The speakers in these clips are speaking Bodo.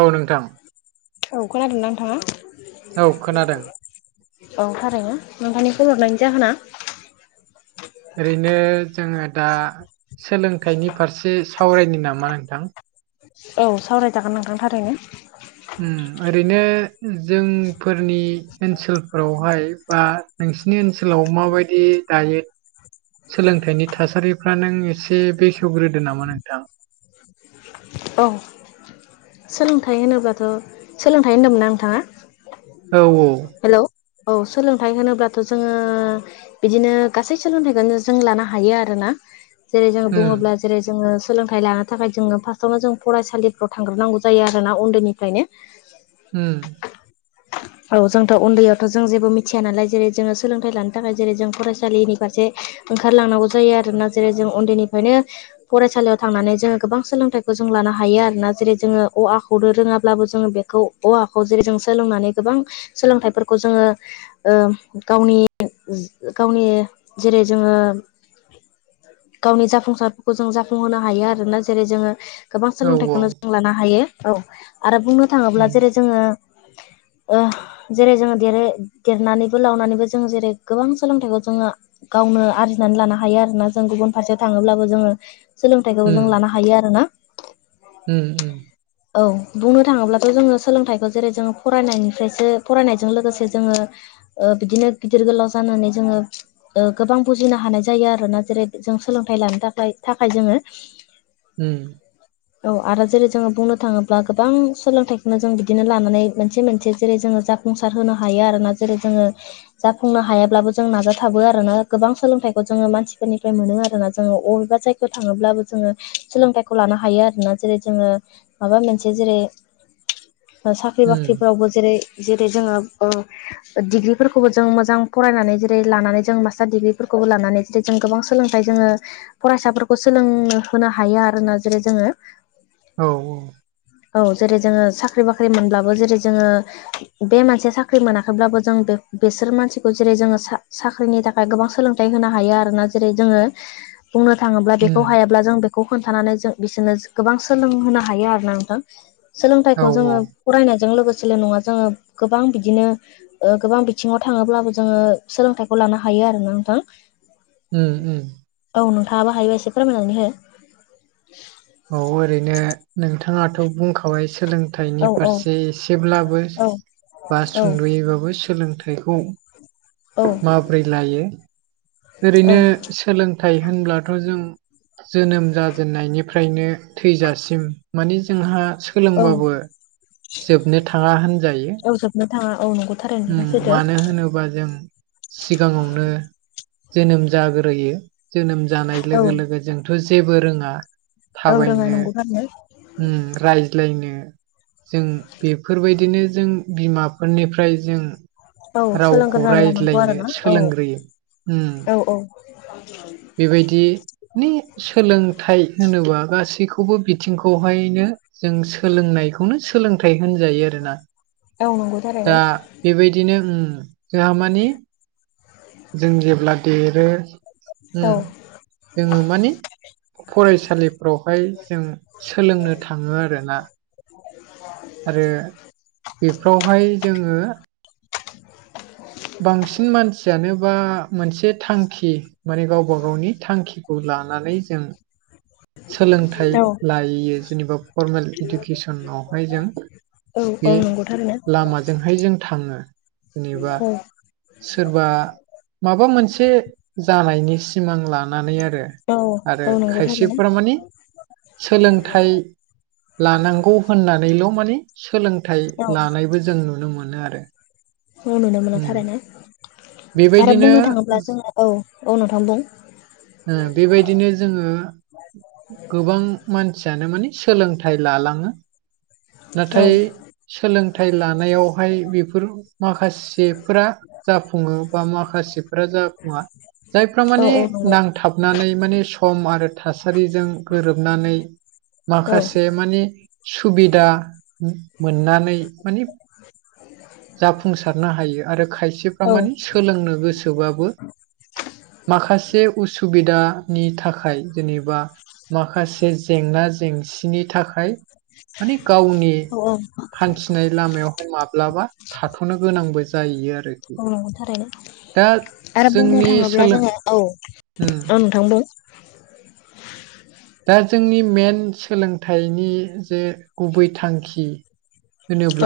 औ नोंथां। औ खोनादोंना नोंथाङा? औ खोनादों औं थारैनो। नोंथांनि फन हरनायनि जाहोना? ओरैनो जोङो दा सोलोंथाइनि फारसे सावरायनो नामा नोंथां? औ सावरायजागोन नोंथां थारैनो। ओम ओरैनो जोंफोरनि ओनसोलफोरावहाय बा नोंसिनि ओनसोलाव माबायदि दायो सोलोंथाइनि थासारिफ्रा नों एसे बेखेवग्रोदो नामा नोंथां? अह सोलोंथाइ होनोब्लाथ' सोलोंथाइ होन्दोंमोन ना नोंथाङा? औ हेलौ औ सोलोंथाइ होनोब्लाथ' जोङो बिदिनो गासै सोलोंथाइखौनो जों लानो हायो आरोना। जेरै जोङो उम बुङोब्ला जेरै जोङो सोंलोंथाइ लानो थाखाय जोङो फा सआवनो जों फरायसालिफ्राव थांग्रोनांगौ जायो आरोना उन्दैनिफ्रायनो। उम। औ जोंथ उन्दैयावथ' जों जेबो मिथिया नालाय जेरै जोङो सोलोंथाइ लानो थाखाय जेरै जों फरायसालिनि फारसे ओंखारलांनांगौ जायो आरोना जेरै जों उन्दैनिफ्रायनो फरायसालियाव थांनानै जोङो गोबां सोलोंथाइ खौ जों लानो हायो आरोना जेरै जोङो अ आ खौनो रोङाब्लाबो जोङो बेखौ अ आ खौ जेरै जों सोलोंनानै गोबां सोलोंथाइफोरखौ जोङो ओ गावनि गावनि जेरै जोङो गावनि जाफुंसारफोरखौ जों जाफुंहोनो हायो आरोना। जेरै जोङो गोबां औ औ सोलोंथाइखौनो जों लानो हायो। औ आरो बुंनो थाङोब्ला उम जेरै जोङो ओह जेरै जोङो देरो देरनानैबो लावनानैबो जोङो जेरै गोबां सोलोंथाइखौ जोङो गावनो आरजिनानै लानो हायो आरोना जों गुबुन फारसेयाव थाङोब्लाबो जोङो सोलोंथाइखौ जों लानो हायो आरो ना। ओ ओ। औ बुंनो थाङोब्लाथ जोङो सोलोंथाइखौ जेरै जोङो फरायनायनिफ्रायसो फरायनायजों लोगोसे जोङो ओ बिदिनो गिदिर गोलाव जानानै जोङो ओ गोबां बुजिनो हानाय जायो आरोना जेरै जों सोलोंथाइ लानो थाखाय थाखाय जोङो ओम। औ आरो जेरै जोङो बुंनो थाङोब्ला गोबां सोलोंथाइखौनो जों बिदिनो लानानै मोनसे मोनसे जेरै जोङो जा फुंसार होनो हायो आरोना जेरै जोङो जाफुंनो हायाब्लाबो जों नाजाथाबो आरोना गोबां सोलोंथाइखौ जोङो मानसिफोरनिफ्राय मोनो आरोना जोङो अबेबा जायगा थाङोब्लाबो जोङो सोलोंथाइ खौ लानो हायो आरोना जेरै जोङो माबा मोनसे जेरै साख्रि उम बाख्रिफ्रावबो जेरै जेरै जोङो डिग्रिफोरखौबो जों मोजां फरायनानै जेरै लानानै जों मास्टार डिग्रिफोरखौबो लानानै जे जों गोबां सोलोंथायाइ जोङो फरायसाफोरखौ सोलोंनो होनो हायो आरो जेरै जोङो औ औ। औ जेरै जोङो साख्रि बाख्रि मोनब्लाबो जेरै जोङो बे मानसिया साख्रि मोनाखैब्लाबो जों बे-बेसोर मानसिखौ जेरै जोङो साख्रिनि थाखाय गोबां सोलोंथाय होनो हायो आरोना जेरै जोङो बुंनो थाङोब्ला बेखौ उम हायाब्ला जों बेखौ खोन्थानानै जों बिसोरनो गोबां सोलोंहोनो हायो आरोना नोंथां औ सोलोंथाइखौ औ जोङो फरायनायजों लोगोसेल नङा जोङो गोबां बिदिनो ओ गोबां बिथिङाव थाङोब्लाबो जोङो सोलोंथाइखौ लानो हायो आरोना नोंथां। [unintelligible] औ नोंथाङाबो हायोबाय एसे फोरमायनानै हो [unintelligible] बे ओरैनो नों बिथाङाथ' बुंखावाय सोलों सोलोंथाइनि औ औ फारसे एसेब्लाबो औ बा औ सुंद'यैबाबो सोलोंथाइखौ औ माबोरै लायो औ ओरैनो सोलोंथाइ होनब्लाथ' जों जोनोम जाजेननायनि निफ्रायनो थैजासिम माने जोंहा औ सोलोंबाबो जोबनो थाङा होनजायो औ जोबनो थाङा औ नंगौ थारैनो नोंथां सैथो मानो होनोबा जों सिगाङावनो जोनोम जाग्रोयो जोनोम जानाय औ लोगो लोगो जों थ' जेबो रोङा औ रोङा थाबायनो नंगौ थारैनो रायज्लायनो जों बेफोरबायदिनो जों बिमाफोरनिफ्राय जों औ रावखौ सोलोंग्रोनानै लानांगौ आरो रायज्लायनो ना औ सोलोंग्रोयो औ औ बेबायदि सोलोंथाइ होनोबा गासैखौबो बिथिंखौहायनो जों सोलोंनायखौनो सोलोंथाइ होनजायो आरोना। औ नंगौ। दा थारैनो बेबायदिनो जोंहा मानिे जों जेब्ला देरो औ जोङो माने फरायसालिफ्रावहाय जों सोलोंनो थाङो आरोना। आरो बेफ्रावहाय जोङो बांसिन मानसियानो बा मोनसे थांखि माने गावबा गावनि थांखि खौ लानानै जों सोलोंथाइ औ लायोयो जेनेबा फर्मेल इडुकेसनावहाय जों औ बे नंगौ थारैनो लामाजोंहाय जों थाङो जेनेबा औ सोरबा माबा मोनसे जानायनि सिमां लानानै आरो औ आरो औ नंगौ थारैनो खायसेफोरा माने सोलोंथाइ लानांगौ होननानैल' माने सोलोंथाइ औ लानायबो जों नुनो मोनो आरो औ नुनो मोना उम थारैनो आरो बेबायदिनो बुंनो थाङोब्ला जोङो औ औ नोंथां बुं ओं बेबायदिनो जोङो गोबां मानसियानो माने सोलोंथाइ लालां औ नाथाय सोलोंथाइ लानायावहाय बेफोर माखासेफोरा जाफुङो बा माखासेफफ्रा जाफुङा जायफ्रा औ माने औ नंगौ नांथाबनानै माने सम आरो थासारिजों गोरोबनानै औ माखासे माने सुबिदा मोननानै मान जाफुंसारनो हायो आरो खायसेफ्रा औ माने सोलोंनो गोसोबाबो माखासे उसुबिदानि थाखाय जेनेबा माखासे जेंना जेंसिनि थाखाय माने गावनि औ औ हान्थिनाय लामायावहाय माब्लाबा थाथ'नो गोनांबो जायो आरो अ थारैनो नोंथां आरो बुंनो जोंनि थाङोब्ला सोलों जोङो औ उम औ नोंथां दा जोंनि मेन सोलोंथाइनि जे गुबै थांखि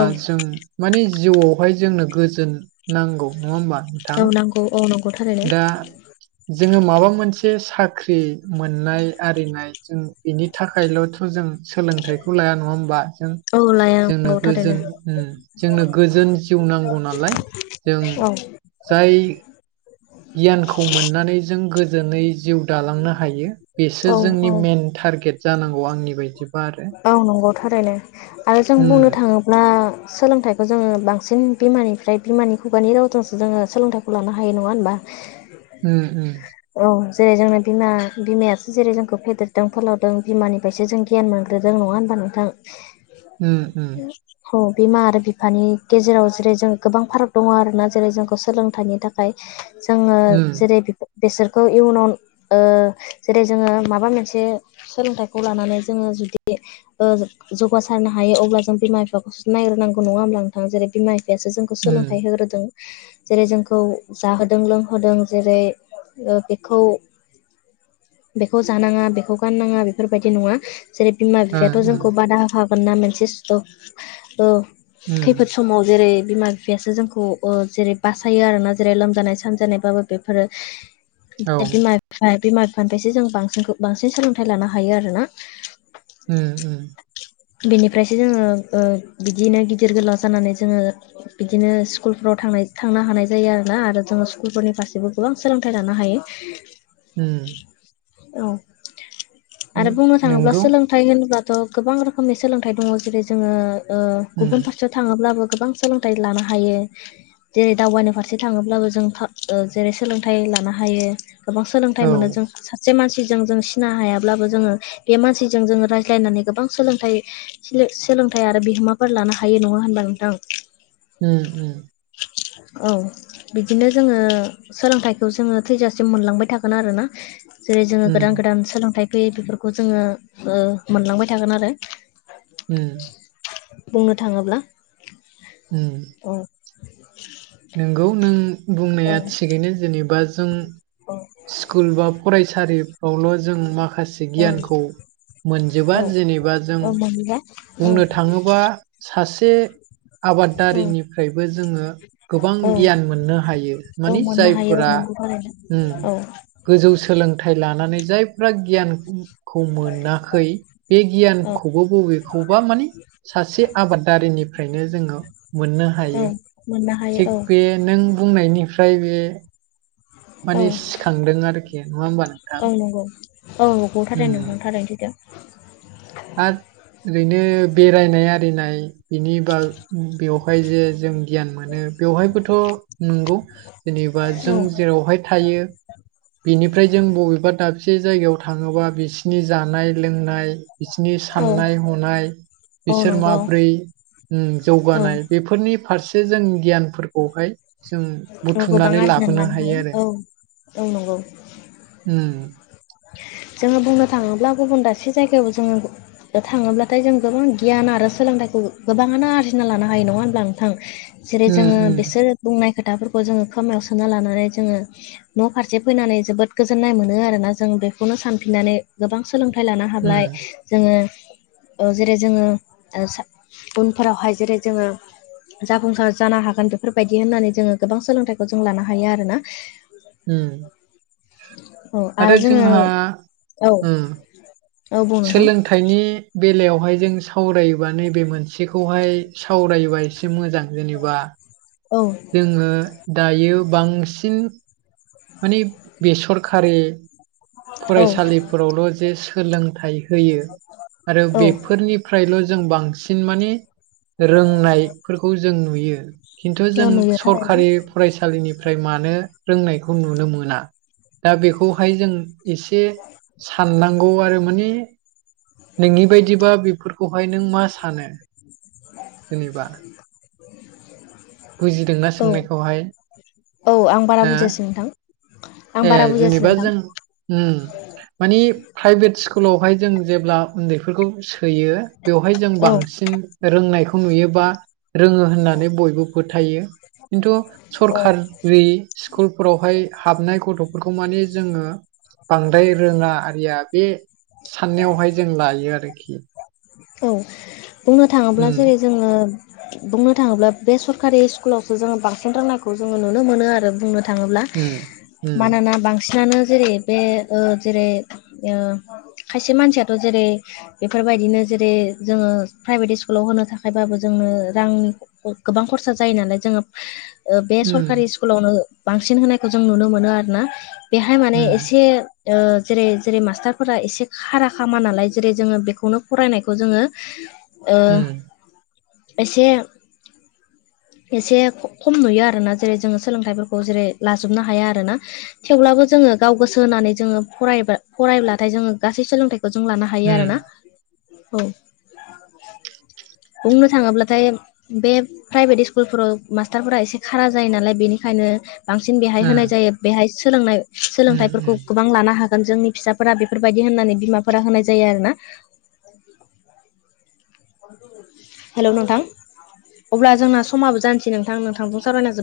औ जों माने जिउआवहाय जोंनो गोजोन नांगौ नङा होमबा नोंथां अ नंगौ थारैनो दा जोङो माबा मोनसे साख्रि मोननाय आरिनाय जों बेनि थाखायल' थ' जों सोलोंथाइखौ लाया नङा होमबा जों औ ने जोंनो गोजोन उम जोंनो गोजोन जिउ नांगौ नालाय जों औ जाय गियानखौ मोननानै जों गोजोनै जिउ दालांनो हायो बेसो औ औ जोंनि मेन टारगेट जानांगौ आंनि बायदिबा आरो औ नंगौ थारैनो आरो जों उम बुंनो थाङोब्ला सोलोंथाइखौ जोङो बांसिन बिमानिफ्राय बिमानि खुगानि रावजोंसो जोङो सोलोंथाइखौ लानो हायो नङा होनबा उम उम औ जेरै जोंनो बिमा बिमायासो जेरै जोंखौ फेदेरदों फोलावदों बिमानिफ्रायसो जों गियान मोनग्रोदों नङा होनबा नोंथां उम उ हौ बिमा आरो बिफानि गेजेराव जेरै जों गोबां फाराग दङ आरो ना जेरै जोंखौ सोलोंथाइनि थाख खाय जोङो उम जेरै बेसोरखौ इयुनाव ओ जेरै जोङो माबा मोनसे सोलोंथाइखौ लानानै जोङो जुदि ओ जौगासारनो हायो अब्ला जों बिमा बिफाखौ नायग्रोनांगौ नङा होमब्ला नोंथां जेरै बिमा बिफायासो जोंखौ उम सोलोंथाइ होग्रोदों जेरै जोंखौ जाहोदों लोंहोदों जेरै ओ बेखौ बेखौ जानाङा बेखौ गाननाङा बेफोरबायदि नङा जेरै बिमा उम ओ उम बिफायाथ' जोंखौ बादा होखागोनना मोनसे सि थ' ओ उम खैफोद समाव जेरै बिफोर बेसो जोंखौ ओ जेरै बासायो आरोना जेरै लोमजानाय सानजानायबाबो बेफोरो [unintelligible] औ बिमा बिफा बिमा बिफानिफ्रायसो जों बांसिनखौ बांसिन सोलोंथाइ लानो हायो आरोना उम उम बेनिफ्रायसो जोङो ओ बिदिनो गिदिर गोलाव जानानै जोङो बिदिनो स्कुलफ्राव थांनाय थांनो हानाय जायो आरोना आरो जोङो स्कुलफोरनि फारसेबो गोबां सोलोंथाइ लानो हायो [inaudible] उम औ उम आरो बुंनो थाङोब्ला नोंगौ सोलोंथाइ होनोब्लाथ' गोबां रोख [unintelligible] सोलोंथाइ दङ जेरै जोङो ओ उम गुबुन फारसे थाङोब्लाबो गोबां सोलोंथाइ लानो हायो जेरै दावबायानि फारसे थाङोब्लाबो जों ओ जेरै सोलोंथाइ लानो हायो गोबां सोलोंथाइ औ मोनो जों सासे मानसिजों जों सिना हायाब्लाबो जोङो बे मानसिजों जोङो रायज्लायनानै गोबां सोलों सोलोंथाय आरो बिहोमाफोर लानो हायो नङा होनबा नोंथां उम उम। औ बिदिनो जोङो सोलोंथाइखौ जोङो थैजासिम मोनलांबाय थागोन आरोना जेरै जोङो गोदान उम गोदान सोलोंथाइ फैयो बेफोरखौ जोङो ओ मोनलांबाय थागोन आरो उम बुंनो थाङोब्ला उम औ नोंगौ नों औ बुंनाया थिगैनो जेनेबा जों औ स्कुल बा फरायसालिफ्रावल' जों माखासे गियानखौ मोनजोबा औ जेनेबा जों औ मोनबा औ बुंनो थाङोबा सासे औ आबादारिनिफ्रायबो जोङो गोबां औ गियान मोननो हायो औ मानि मोननो हायो औ जायफोरा नंगौ थारैनो उम औ गोजौ सोलोंथाइ लानानै जायफ्रा गियान खौ मोनाखै बे औ गियानखौबो बबेखौबा माने सासे आबादारिनिफ्रायनो जोङो मोननो औ हायो। मोननो हायो औ थिग बे नों बुंनायनिफ्राय बे औ मानि सिखांदों आरोखि नङा होमबा नोंथां औ उम आरोयदि दों आ ओरैनो बेरायनाय आरिनाय बिनि बा बेवहाय जे जों गियान मोनो बेवहायबोथ' नंगौ जेनेबा जों औ जेरावहाय थायो बिनिफ्राय जों बबेबा दाबसे जायगायाव थाङोबा बिसिनि जानाय लोंनाय बिसोरनि औ साननाय हनाय औ बिसोर नंगौ माबोरै उ औ जौगानाय बेफोरनि फारसे जों गियानफोरखौहाय जों औ गोबां बुथुमनानै आरजिनानै लाबोनो लानो हायो आरो औ औ नंगौ उम जोङो बुंनो थाङोब्ला गुबुन दाबसे जायगायाव जोङो थाङोब्लाथाय जों गोबां गियान आरो सोलोंथाइखौ गोबाङानो आरजिना लानो हायो नङा होमब्ला नोंथां जेरै उम जोङो उम बिसोर बुंनाय खोथाफोरखौ जोङो खोमायाव सोना लानानै जोङो न' फारसे फैनानै जोबोद गोजोननाय मोनो आरोना जों बेखौनो सानफिननानै गोबां सोलोंथाइ लानो हाब्लाय उम जोङो ओ जेरै जोङो ओ सा उनफोरावहाय जेरै जोङो जाफुंसार जानो हागोन बेफोरबायदि होननानै जोङो गोबां सोलोंथाइखौ जों लानो हायो आरोना। उम औ आरो जोङो जोंहा औ उम औ बुं नोंथां सोलों थायनि बेलायावहाय जों सावरायोबा नैबे मोनसेखौहाय सावरायोबा से मोजां जेनेबा औ जोङो दायो बांसिन माने बेसरखारि औ फरायसालिफोरावल' जे सोलोंथाइ होयो आरो औ बेफोरनिफ्रायल' जों बांसिन माने रोंनायफोरखौ जों नुयो खिन्थु औ जों नुयो थारैनो सरखारि फरायसालिनिफ्राय मानो रोंनाय खौ नुनो मोना। दा बेखौहाय जों एसे साननांगौ आरो माने नोंनि बायदिबा बेफोरखौहाय नों मा सानो जेनेबा बुजिदोंना [inaudible] औ सोंनायखौहाय औ आं बारा हो बुजियासै नोंथां आं ए बारा बुजियासै जेनेबा नोंथां जों उम मानि प्राइभेट स्कुलावहाय जों जेब्ला उन्दैफोरखौ सो होयो बेवहाय जों औ बांसिन रोंनायखौ नुयोबा रोङो होननानै बयबो फोथायो खिन्थु औ सरकारि स्कुलफोरावहाय हाबनाय गथ'फोरखौ माने जोङो बांद्राय रोङा आरिया बे साननायावहाय जों लायो आरोखि। औ बुंनो थाङोब्ला उम जेरै जोङो बुंनो थाङोब्ला बे सरकारि स्कुलावसो जोङो बांसिन रोंनायखौ जोङो नुनो मोनो आरो बुंनो थाङोब्ला उम उम मानोना बांसिनानो जेरै बे ओ जेरै ओ खायसे मानसियाथ' जेरै बेफोरबायदिनो जेरै जोङो प्राइभेट स्कुलाव होनो थाखायबाबो जोंनो रां गोबां खरसा जायो नालाय जोङो बे सरकारि उम स्कुलावनो बांसिन होनायखौ जों नुनो मोनो आरोना बेहाय माने उम एसे ओ जेरै जेरै मास्टारफोरा एसे खारा खामा नालाय जेरै जोङो बेखौनो फरायनायखौ जोङो ओ उम एसे एसे खम नुयो आरोना जेरै जोङो सोलोंथाइफोरखौ जेरै लाजोबनो हाया आरोना थेवब्लाबो जोङो गाव गोसो होनानै जोङो फरायबा फरायब्लाथाय जोङो गासै सोलोंथाइ खौ जों लानो हायो उम आरोना औ बुंनो थाङोब्लाथाय बे प्राइभेट स स्कुलफोराव मास्टारफोरा एसे खारा जायो नालाय बेनिखायनो बांसिन बेहाय उम होनाय जायो बेहाय सोलोंनाय उम उम सोलोंथाइफोरखौ गोबां लानो हागोन जोंनि फिसाफोरा बेफोरबायदि होननानै बिमाफोरा होनाय जायो आरोना थेंकिउ हेलौ नोंथां अब्ला जोंना समाबो जानोसै नोंथां नोंथांजों सावरायना जोब